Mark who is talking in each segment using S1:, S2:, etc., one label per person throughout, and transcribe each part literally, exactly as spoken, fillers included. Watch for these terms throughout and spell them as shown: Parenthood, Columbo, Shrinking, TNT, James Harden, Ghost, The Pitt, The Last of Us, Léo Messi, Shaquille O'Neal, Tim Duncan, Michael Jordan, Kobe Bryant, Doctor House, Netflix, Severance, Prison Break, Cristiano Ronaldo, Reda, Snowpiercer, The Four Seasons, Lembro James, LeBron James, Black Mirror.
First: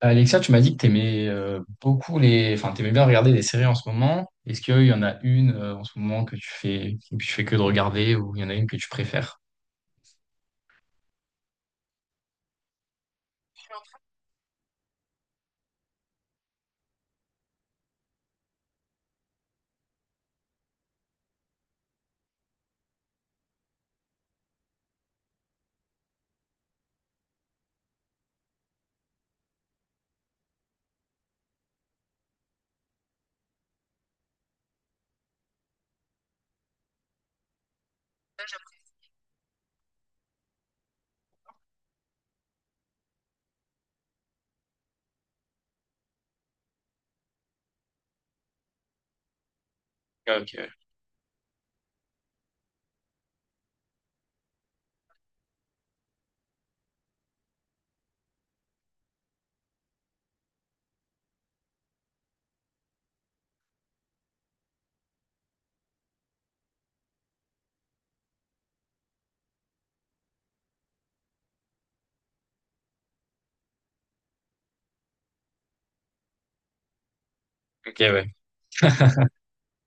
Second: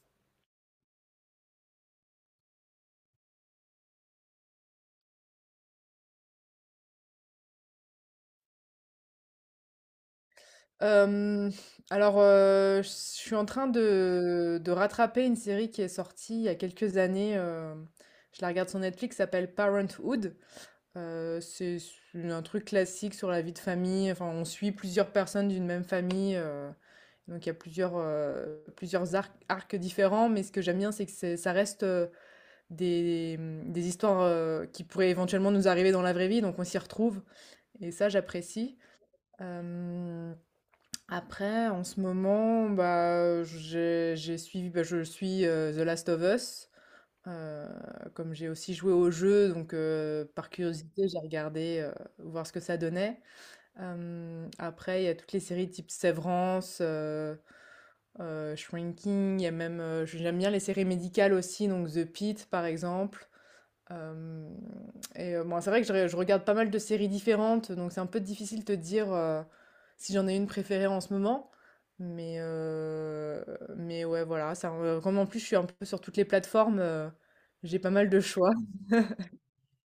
S1: Alexia, tu m'as dit que t'aimais euh, beaucoup les, enfin, t'aimais bien regarder des séries en ce moment. Est-ce qu'il y en a une euh, en ce moment que tu fais, que tu fais que de regarder, ou il y en a une que tu préfères?
S2: Hem, alors, heu, je suis en train de de rattraper une série qui est sortie il y a quelques années. Hem, je la regarde sur Netflix, ça s'appelle Parenthood. Heu, c'est un truc classique sur la vie de famille. Enfin, on suit plusieurs personnes d'une même famille. Heu, donc il y a plusieurs, heu, plusieurs arcs arcs différents, mais ce que j'aime bien, c'est que c'est ça reste, heu, des, mmh, des histoires heu, qui pourraient éventuellement nous arriver dans la vraie vie. Donc on s'y retrouve et ça, j'apprécie. Hem Après, en ce moment, bah, j'ai j'ai suivi, bah, je suis euh, The Last of Us. Euh, Comme j'ai aussi joué au jeu, donc euh, par
S1: Ok,
S2: curiosité, j'ai regardé euh, voir ce que ça donnait. Euh, après, il y a toutes les séries type Severance, euh, euh, Shrinking. Il y a même, euh, j'aime bien les séries médicales aussi, donc The Pitt par exemple. Hem, et heu, bon, c'est vrai que je re je regarde pas mal de séries différentes, donc c'est un peu difficile de te dire, heu, si j'en ai une préférée en ce moment. Mais heu, mais ouais, voilà. ça re Comme en plus, je suis un peu sur toutes les plateformes, heu, j'ai pas
S1: ok,
S2: mal de
S1: ouais.
S2: choix.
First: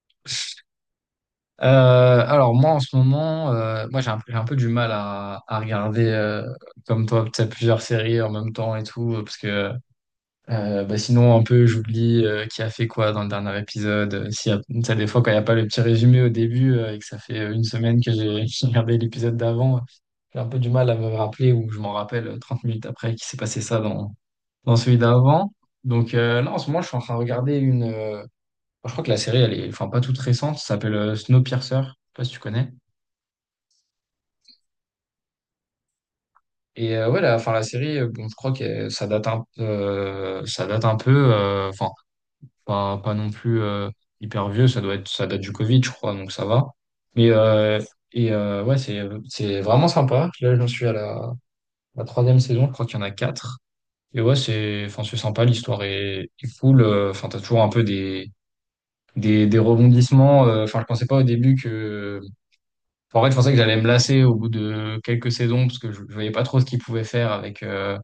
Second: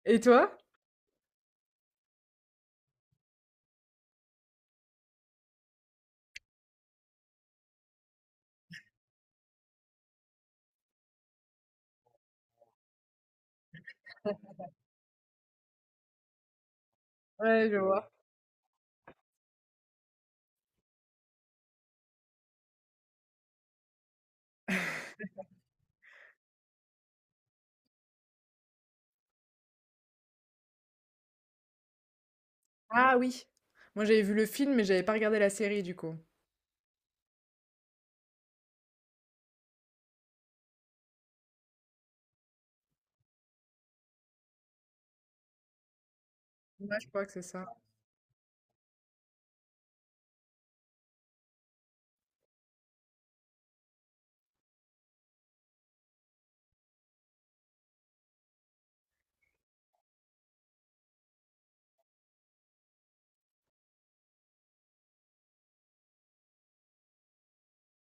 S2: Et toi?
S1: Euh, alors moi en ce moment, euh, moi j'ai un, j'ai un peu du mal à, à regarder euh, comme toi, tu sais, plusieurs séries en même temps et tout, parce que Euh, bah sinon, un peu, j'oublie euh, qui a fait quoi dans le dernier épisode. Euh, S'il y a, tu sais, des fois, quand il n'y a pas le petit résumé au début euh, et que ça fait euh, une
S2: Ouais, je
S1: semaine que
S2: vois.
S1: j'ai j'ai regardé l'épisode d'avant, j'ai un peu du mal à me rappeler ou je m'en rappelle euh, trente minutes après qu'il s'est passé ça dans, dans celui d'avant. Donc euh, là, en ce moment, je suis en train de regarder une... euh, Je crois que la série, elle est enfin pas toute récente, ça s'appelle euh, Snowpiercer, je sais pas si tu connais.
S2: Ah oui! Moi, j'avais vu le film, mais j'avais pas regardé la série, du coup.
S1: Et euh, ouais, la, enfin, la série, euh, bon, je crois que euh, ça date un, euh, ça date un peu. euh, Enfin, pas, pas non plus euh, hyper vieux, ça doit être, ça date du Covid, je crois, donc ça va.
S2: Ouais, je crois
S1: Mais
S2: que c'est ça.
S1: euh, et euh, ouais, c'est c'est vraiment sympa. Là, j'en suis à la, la troisième saison, je crois qu'il y en a quatre. Et ouais, c'est enfin c'est sympa, l'histoire est, est cool. Euh, Enfin, t'as toujours un peu des des, des rebondissements. Euh, Enfin, je pensais pas au début que. Enfin, En fait, je pensais que j'allais me lasser au bout de quelques saisons parce que je, je voyais pas trop ce qu'ils pouvaient faire avec. euh,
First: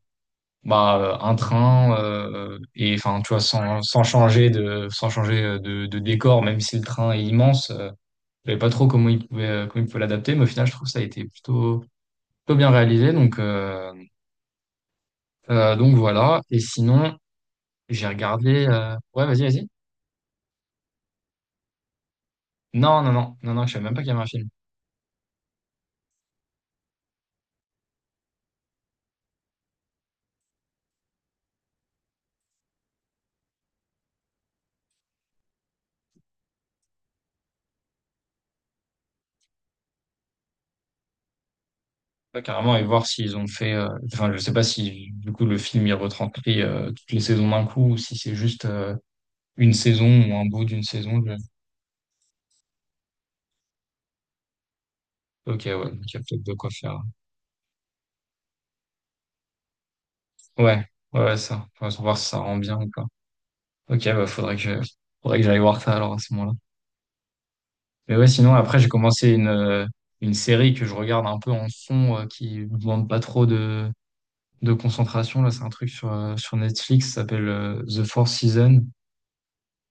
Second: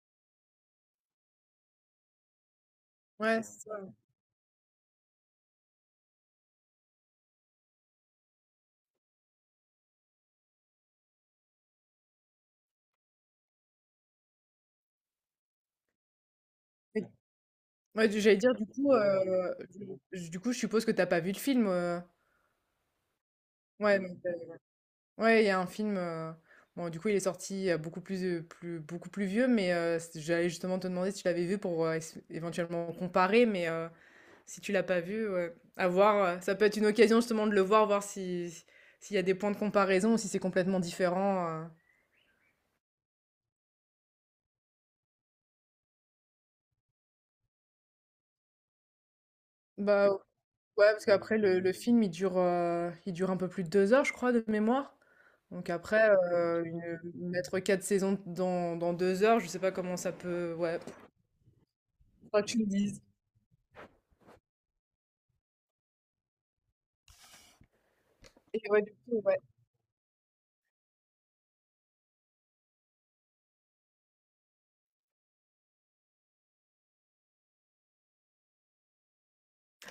S1: bah euh, Un train euh, et enfin tu vois
S2: Ouais, c'est ça.
S1: sans sans changer de sans changer euh, de, de décor même si le train est immense euh, je savais pas trop comment il pouvait euh, Comment il pouvait l'adapter mais au final je trouve que ça a été plutôt plutôt bien réalisé donc euh, euh, Donc voilà et
S2: Et
S1: sinon j'ai
S2: ouais, du j'allais dire, du
S1: regardé
S2: coup,
S1: euh, Ouais, vas-y,
S2: heu,
S1: vas-y.
S2: du du coup, je suppose que t'as pas vu le film, heu?
S1: Non, non, non, non, non, je savais même
S2: Ouais,
S1: pas qu'il
S2: non.
S1: y avait un film.
S2: Ouais, il y a un film. Heu, bon, du coup il est sorti, heu, beaucoup plus, heu, plus beaucoup plus vieux, mais heu, c j'allais justement te demander si tu l'avais vu pour heu, ess éventuellement comparer. Mais heu, si tu l'as pas vu, ouais, à voir, heu, ça peut être une occasion justement de le voir, voir si si s'il y a des points de comparaison ou si c'est complètement différent, heu.
S1: Pas carrément et voir s'ils ont fait euh, enfin je sais pas si du coup le film il retranscrit euh, toutes les saisons d'un coup ou si c'est juste euh, une saison
S2: Bah,
S1: ou un bout d'une
S2: ouais, parce
S1: saison je-
S2: qu'après le le film il dure, heu, il dure un peu plus de deux heures, je crois, de mémoire.
S1: ok,
S2: Donc
S1: ouais, donc
S2: après,
S1: il y a peut-être de
S2: heu,
S1: quoi
S2: une
S1: faire.
S2: mettre quatre saisons dans dans deux heures, je sais pas comment ça peut, ouais,
S1: Ouais, ouais, ouais, ça. Faut voir si ça
S2: faudra que
S1: rend
S2: tu me
S1: bien ou
S2: dises.
S1: pas. Ok, bah faudrait que faudrait que j'aille voir ça alors à ce moment-là. Mais ouais, sinon
S2: Et
S1: après
S2: ouais,
S1: j'ai
S2: du coup,
S1: commencé
S2: ouais.
S1: une euh, une série que je regarde un peu en fond euh, qui me demande pas trop de de concentration là. C'est un truc sur euh, sur Netflix, ça s'appelle euh, The Four Seasons.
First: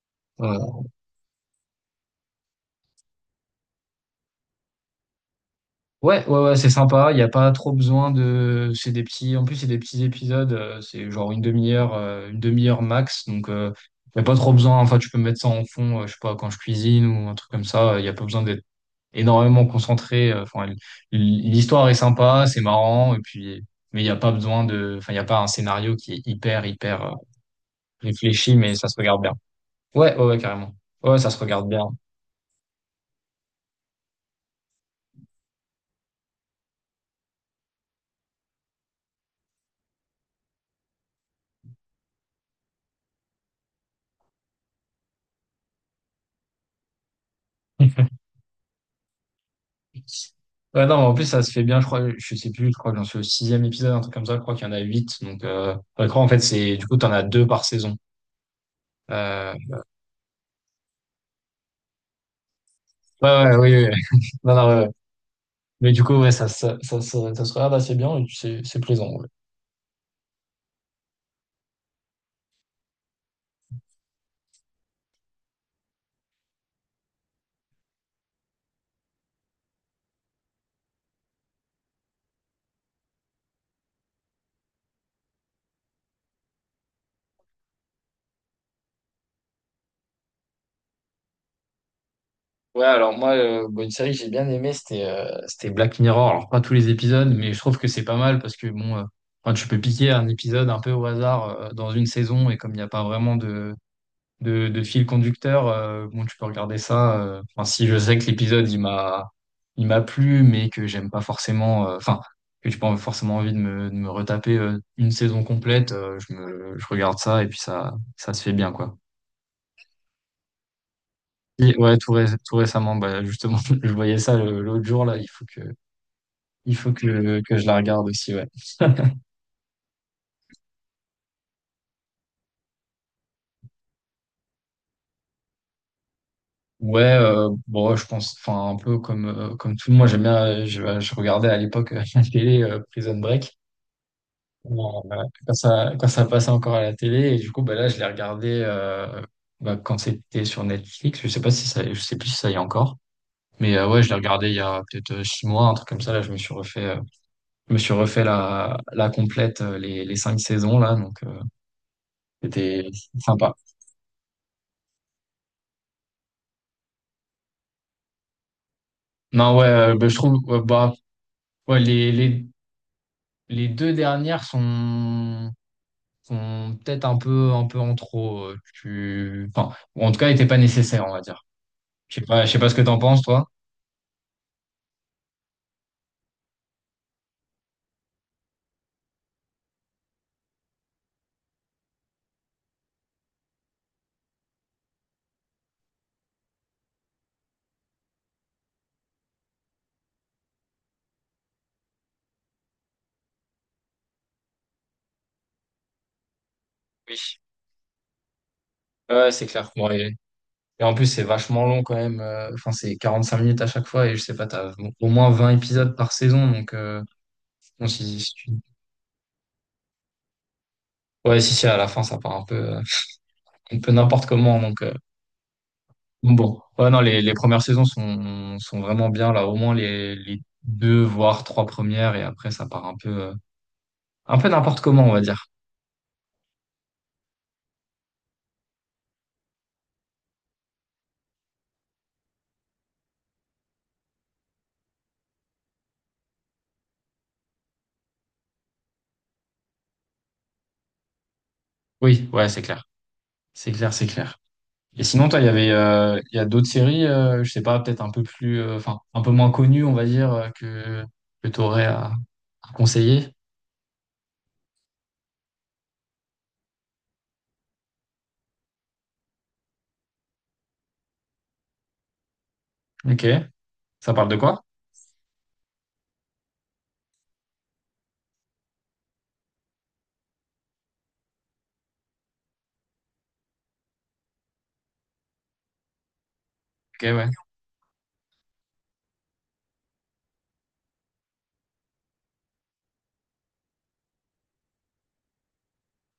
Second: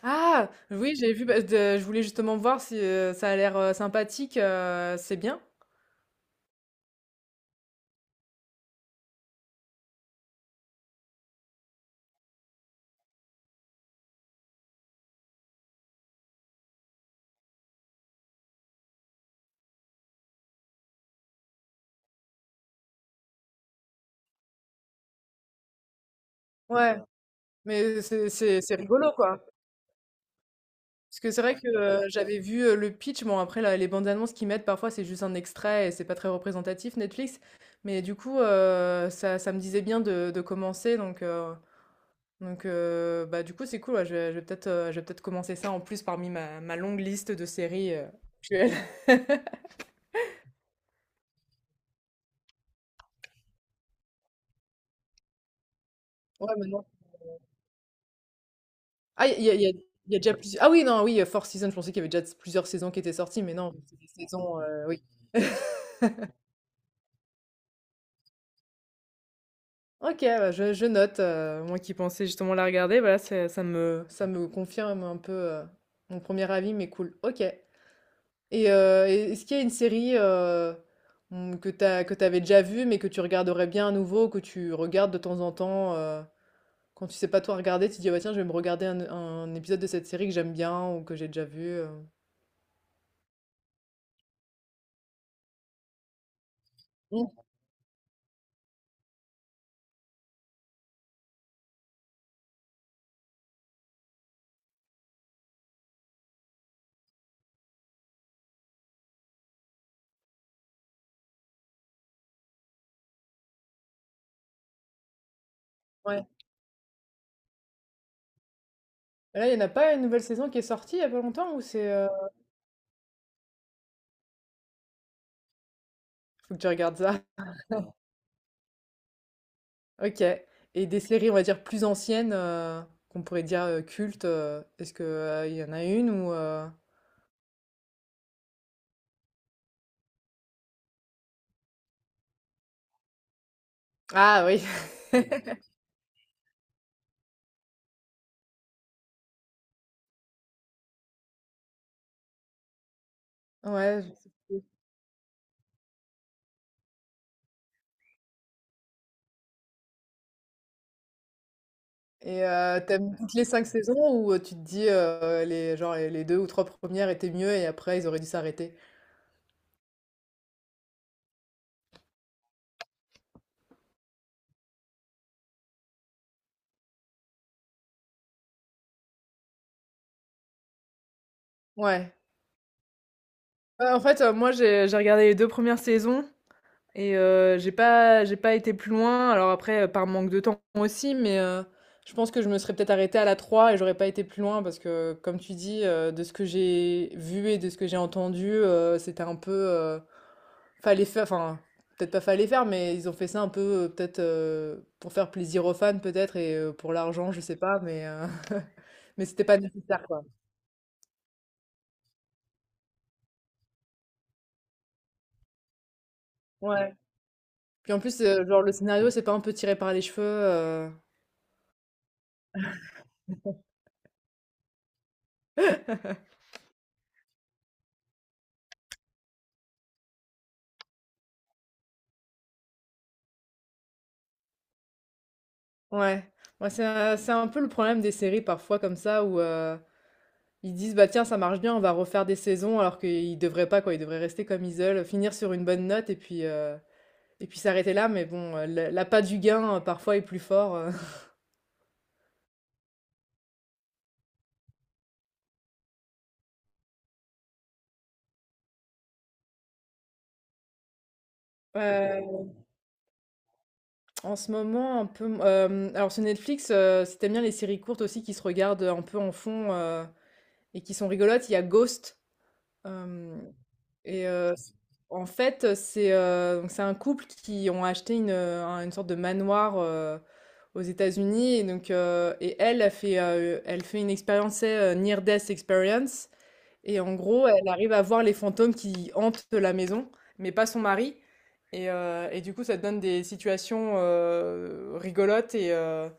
S2: Ah
S1: Euh,
S2: oui, j'ai vu. Bah, de Je voulais justement voir si, heu, ça a l'air heu, sympathique. Heu, C'est bien?
S1: Ouais, ouais, ouais, c'est sympa. Il n'y a pas trop besoin de. C'est des petits. En plus, c'est des petits épisodes. euh, C'est genre une demi-heure, euh, une demi-heure max. Donc, il n'y a pas trop besoin. Enfin, tu peux mettre ça en fond. Euh, je sais pas quand je cuisine ou un truc comme ça. Il n'y a pas besoin d'être énormément concentrée. euh, Enfin, l- l'histoire est sympa, c'est marrant, et puis, mais il n'y a pas besoin de, enfin, il n'y a pas un scénario qui est hyper,
S2: Ouais,
S1: hyper euh,
S2: mais c'est
S1: réfléchi,
S2: c'est
S1: mais
S2: c'est
S1: ça se
S2: rigolo,
S1: regarde bien.
S2: quoi.
S1: Ouais, ouais, ouais, carrément. Ouais,
S2: Parce
S1: ça
S2: que
S1: se
S2: c'est vrai que,
S1: regarde bien.
S2: heu, j'avais vu, heu, le pitch. Bon, après la les bandes annonces qu'ils mettent, parfois, c'est juste un extrait et c'est pas très représentatif, Netflix. Mais du coup, heu, ça ça me disait bien de de commencer. Donc heu donc heu, bah, du coup, c'est cool, ouais. Je vais je vais peut-être, heu, je vais peut-être commencer ça, en plus, parmi ma ma longue liste de séries, heu, actuelles.
S1: Ouais, non, mais en plus, ça se fait bien, je crois, je sais plus, je crois que j'en suis au sixième épisode, un truc comme ça, je crois qu'il y en a huit, donc, euh, ouais, je crois, en fait,
S2: Ouais,
S1: c'est,
S2: maintenant
S1: du coup, t'en as deux par saison.
S2: Ah, il y
S1: Euh,
S2: a il y a Il y a déjà plusieurs... ah oui, non, oui, heu, Four Seasons, je pensais qu'il y avait déjà plusieurs saisons qui étaient sorties, mais
S1: ouais, ouais,
S2: non,
S1: oui,
S2: c'est des
S1: oui. Non,
S2: saisons,
S1: non, ouais,
S2: heu,
S1: ouais.
S2: oui.
S1: Mais du coup, ouais, ça, ça, ça, ça, ça se regarde assez bien, et puis c'est, c'est plaisant.
S2: OK, bah, je je note, heu, moi qui pensais justement la regarder. Voilà, c'est ça me ça me confirme un peu, heu, mon premier avis, mais cool. OK. Et heu et est-ce qu'il y a une série, heu, mmh, que t'as que t'avais déjà vue, mais que tu regarderais bien à nouveau, que tu regardes de temps en temps, heu, quand tu sais pas toi regarder, tu te dis: «Ah bah, tiens, je vais me regarder un un épisode de cette série que j'aime bien ou que j'ai déjà vu», heu?
S1: Ouais, alors moi, euh, bon, une série que j'ai bien aimée, c'était euh, c'était Black Mirror. Alors, pas tous les épisodes,
S2: Mmh,
S1: mais je trouve que c'est pas mal parce que, bon, euh, enfin, tu peux piquer un épisode un peu au hasard euh, dans une saison et comme il n'y a pas vraiment de, de, de fil conducteur, euh, bon, tu peux regarder ça. euh, Enfin, si je sais que l'épisode, il m'a il m'a plu, mais que j'aime pas forcément, euh, enfin, que j'ai pas forcément envie de me, de me retaper euh, une saison complète, euh,
S2: ouais.
S1: je me, je regarde ça et puis ça, ça se fait bien, quoi.
S2: Là, il n'y en a pas une nouvelle saison qui est sortie il y a pas longtemps ou
S1: Si,
S2: c'est...
S1: ouais,
S2: euh,
S1: tout, ré- tout récemment, bah, justement, je voyais ça le- l'autre jour, là, il faut que,
S2: Faut que je
S1: il faut
S2: regarde ça.
S1: que, que je la regarde aussi, ouais.
S2: Ok. Et des séries, on va dire, plus anciennes, euh, qu'on pourrait dire euh, cultes, euh, est-ce que, euh, il y en a une ou... euh,
S1: Ouais, euh, bon, ouais, je pense, enfin, un peu comme, euh, comme tout le monde, j'aime bien, euh, je, je regardais à l'époque euh, la télé euh, Prison Break.
S2: Ah oui,
S1: Bon, euh, quand ça, quand ça passait encore à la télé, et du coup, bah, là, je l'ai regardé euh, bah, quand c'était sur Netflix, je sais pas si ça, je sais plus si ça y est encore, mais euh,
S2: ouais,
S1: ouais,
S2: je
S1: je l'ai
S2: sais
S1: regardé il y
S2: plus.
S1: a peut-être euh, six mois, un truc comme ça, là, je me suis refait, euh, je me suis refait la, la complète, euh, les, les cinq saisons, là, donc. euh,
S2: Et euh,
S1: C'était
S2: t'aimes toutes les
S1: sympa.
S2: cinq saisons, ou euh, tu te dis, euh, les, genre, les les deux ou trois premières étaient mieux et après, ils auraient dû s'arrêter?
S1: Non, ouais, euh, bah, je trouve, ouais, bah, ouais, les, les, les deux dernières sont, sont peut-être un peu, un peu en trop. Euh, tu... enfin, ou en tout cas, n'étaient pas nécessaires, on va dire.
S2: Ouais.
S1: Je sais pas, je sais pas ce que t'en penses, toi.
S2: Euh, en fait, euh, moi, j'ai j'ai regardé les deux premières saisons. Et heu, j'ai pas j'ai pas été plus loin. Alors après, heu, par manque de temps aussi, mais heu, je pense que je me serais peut-être arrêtée à la trois et j'aurais pas été plus loin parce que, comme tu dis, heu, de ce que j'ai vu et de ce que j'ai entendu, heu, c'était un peu, heu, fallait faire enfin, peut-être pas fallait faire, mais ils ont fait ça un peu, heu, peut-être, heu, pour faire plaisir aux fans peut-être, et heu, pour l'argent,
S1: Oui.
S2: je sais pas, mais heu, mais
S1: Ouais,
S2: c'était
S1: c'est
S2: pas
S1: clair. Bon,
S2: nécessaire,
S1: et,
S2: quoi.
S1: et en plus, c'est vachement long quand même. euh, Enfin, c'est quarante cinq minutes à chaque fois et je sais pas, t'as au moins vingt épisodes par saison. Donc,
S2: Ouais.
S1: euh, bon,
S2: Puis en
S1: si,
S2: plus,
S1: si
S2: heu,
S1: tu-
S2: genre le scénario, c'est pas un peu tiré par les cheveux, heu
S1: ouais, si, si, à la fin, ça part un peu, euh, un peu n'importe comment. Donc, euh, bon, ouais, non, les, les premières saisons sont, sont vraiment bien, là, au moins les, les deux, voire trois premières, et après, ça part un peu, euh, un peu n'importe comment, on va dire.
S2: Ouais, ouais, c'est un c'est un peu le problème des séries parfois comme ça où heu, ils disent: «Bah tiens, ça marche bien, on va refaire des saisons», alors qu'ils devraient pas, quoi. Ils devraient rester comme ils veulent, finir sur une bonne note et puis, heu et puis s'arrêter là. Mais bon, heu, l'a l'appât du gain, heu, parfois est plus fort, heu.
S1: Oui, ouais, c'est clair. C'est clair, c'est clair. Et sinon, toi, il y avait, euh, il y a d'autres séries, euh, je sais pas, peut-être un peu plus, euh, enfin, un peu moins connues, on va dire, euh, que, que t'aurais à,
S2: Heu,
S1: à conseiller.
S2: En ce moment un peu, hem, alors sur Netflix, heu, si tu bien les séries courtes aussi qui se regardent un peu en fond, heu et qui sont rigolotes, il y a Ghost.
S1: Ok.
S2: Hem
S1: Ça
S2: Et
S1: parle de
S2: heu,
S1: quoi?
S2: c En fait, c'est, heu, donc c'est un couple qui ont acheté une, heu, un une sorte de manoir, heu, aux États-Unis. Et donc heu et elle, elle fait, heu, elle fait une expérience, tu sais, near death experience, et
S1: Ok,
S2: en
S1: ouais.
S2: gros, elle arrive à voir les fantômes qui hantent la maison, mais pas son mari. Et heu et du coup, ça te donne des situations heu, rigolotes. et heu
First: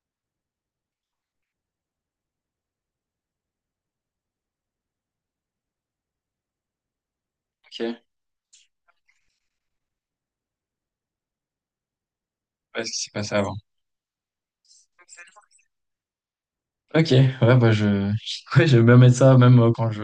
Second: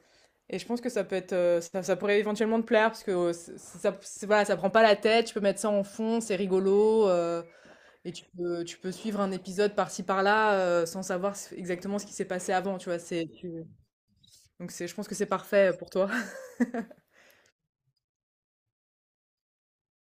S2: Et je pense que ça peut être, heu, ça ça pourrait éventuellement te plaire parce que, heu, ç ça ça voilà, ça prend pas la tête, tu peux mettre ça en fond, c'est rigolo, heu
S1: Ok.
S2: et tu peux, tu peux suivre un épisode par-ci par-là, heu, sans savoir s exactement ce qui s'est passé avant,
S1: Ouais,
S2: tu
S1: ce qui
S2: vois?
S1: s'est
S2: C'est
S1: passé avant.
S2: tu donc c'est Je pense que c'est parfait pour toi.
S1: Ok, ouais, bah, je, ouais, j'aime bien mettre ça, même euh, quand je,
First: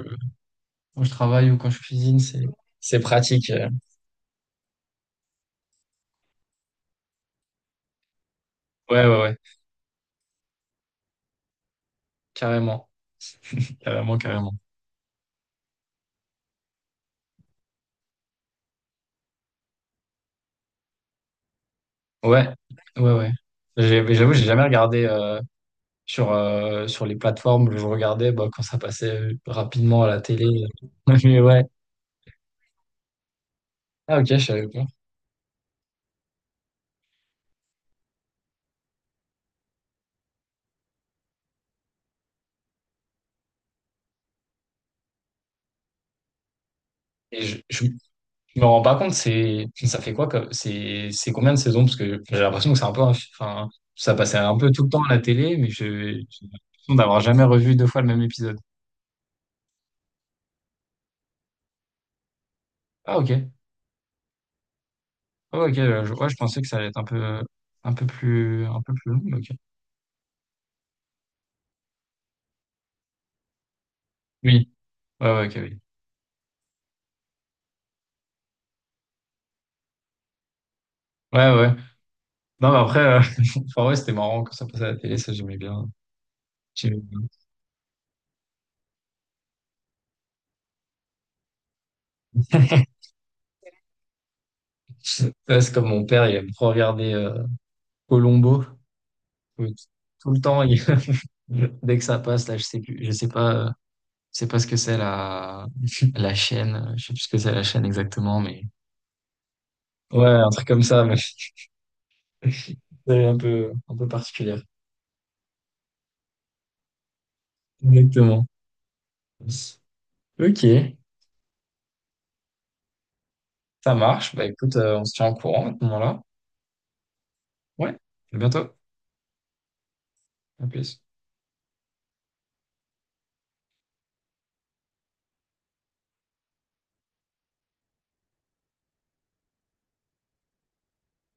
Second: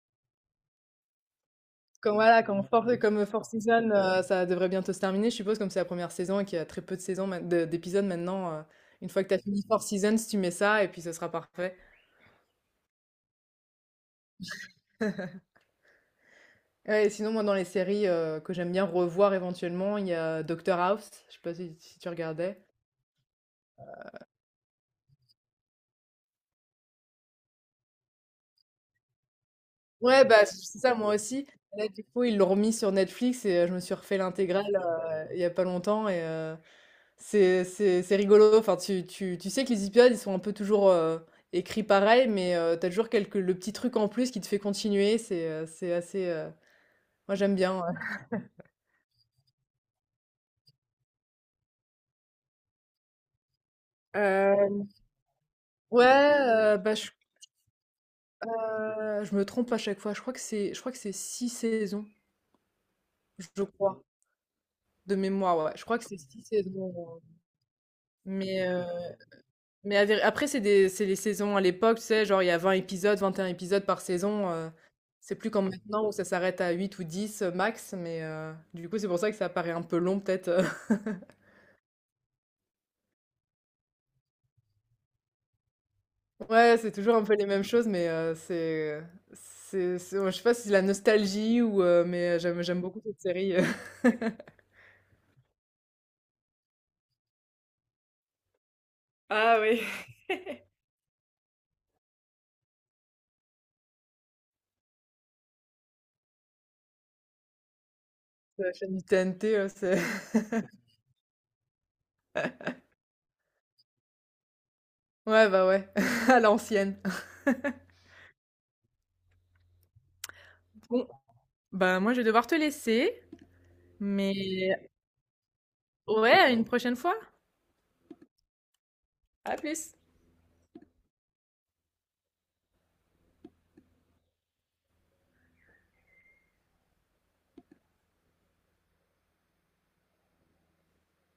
S1: quand je travaille ou quand je
S2: Comme
S1: cuisine, c'est,
S2: voilà, comme for
S1: c'est
S2: comme Four
S1: pratique. euh,
S2: Seasons, heu, ça devrait bientôt se terminer, je suppose, comme c'est la première saison et qu'il y a très peu de saisons maint de d'épisodes maintenant, heu,
S1: Ouais,
S2: une
S1: ouais,
S2: fois que tu
S1: ouais,
S2: as fini Four Seasons, tu mets ça et puis ce sera parfait.
S1: carrément, carrément, carrément.
S2: Ouais, et sinon, moi, dans les séries, heu, que j'aime bien revoir éventuellement, il y a Doctor House, je sais pas si si tu
S1: Ouais,
S2: regardais?
S1: ouais, ouais. J'ai- J'avoue, j'ai jamais regardé euh, sur, euh, sur les plateformes. Je regardais bah, quand ça passait euh, rapidement à la
S2: Ouais,
S1: télé.
S2: bah, c'est ça, moi
S1: Mais
S2: aussi.
S1: ouais.
S2: Là, du coup, ils l'ont remis sur Netflix, et heu, je me suis
S1: Ah,
S2: refait
S1: ok, je
S2: l'intégrale
S1: savais pas.
S2: il y a pas longtemps. Et euh, c'est c'est- c'est rigolo. Enfin, tu, tu, tu sais que les épisodes, ils sont un peu toujours euh, écrits pareil, mais tu t'as toujours quelques... le petit truc en plus qui te fait continuer. C'est euh, c'est assez... euh, moi,
S1: Et
S2: j'aime
S1: je,
S2: bien. Ouais.
S1: je me rends pas compte, c'est, ça fait quoi comme, c'est, c'est combien de saisons? Parce que j'ai l'impression que c'est un peu, un- enfin, ça passait un peu tout
S2: Euh,
S1: le temps à la télé, mais je,
S2: Ouais,
S1: j'ai
S2: euh,
S1: l'impression
S2: bah, je,
S1: d'avoir jamais revu deux fois le même épisode.
S2: euh, je me trompe à chaque fois. Je crois que c'est je crois que c'est six saisons,
S1: Ah, ok.
S2: je crois, de mémoire.
S1: Ah, ok,
S2: Ouais. Je crois que
S1: je,
S2: c'est
S1: ouais, je
S2: six
S1: pensais que ça allait
S2: saisons.
S1: être un
S2: euh,
S1: peu, un peu
S2: Mais...
S1: plus, un
S2: euh,
S1: peu plus long, mais ok.
S2: Mais à vér, après c'est des, c'est les saisons à l'époque, tu sais, genre il y a vingt épisodes, vingt et un épisodes par saison,
S1: Oui,
S2: heu,
S1: ouais,
S2: c'est
S1: ouais,
S2: plus
S1: ok,
S2: comme
S1: oui.
S2: maintenant où ça s'arrête à huit ou dix max, mais heu, du coup, c'est pour ça que ça paraît un peu long peut-être, heu.
S1: Ouais, ouais. Non, mais après, euh, enfin, ouais, c'était marrant quand ça passait à la télé, ça j'aimais bien.
S2: Ouais, c'est
S1: J'aimais
S2: toujours
S1: bien.
S2: un peu les mêmes choses, mais heu, c'est c'est c'est ouais, je sais pas si c'est la nostalgie ou heu, mais euh, j'aime j'aime beaucoup cette série, heu,
S1: Ouais, c'est comme mon père, il aime trop regarder euh, Columbo.
S2: Ah
S1: Tout,
S2: oui.
S1: tout le temps, il- dès que ça passe, là, je sais plus, je sais pas, euh, je sais pas ce que c'est la, la chaîne, euh, je sais plus ce que c'est la chaîne exactement, mais
S2: La chaîne du T N T, heu, c'est
S1: ouais, un truc comme ça, mais c'est un peu, un peu particulière.
S2: ouais, bah, ouais, à l'ancienne.
S1: Exactement. Ok,
S2: Bon, bah, moi je vais devoir te laisser,
S1: ça
S2: mais
S1: marche. Bah écoute, euh, on se tient au courant à ce moment-là.
S2: ouais, à une prochaine fois.
S1: Ouais, à bientôt.
S2: À plus.
S1: À plus.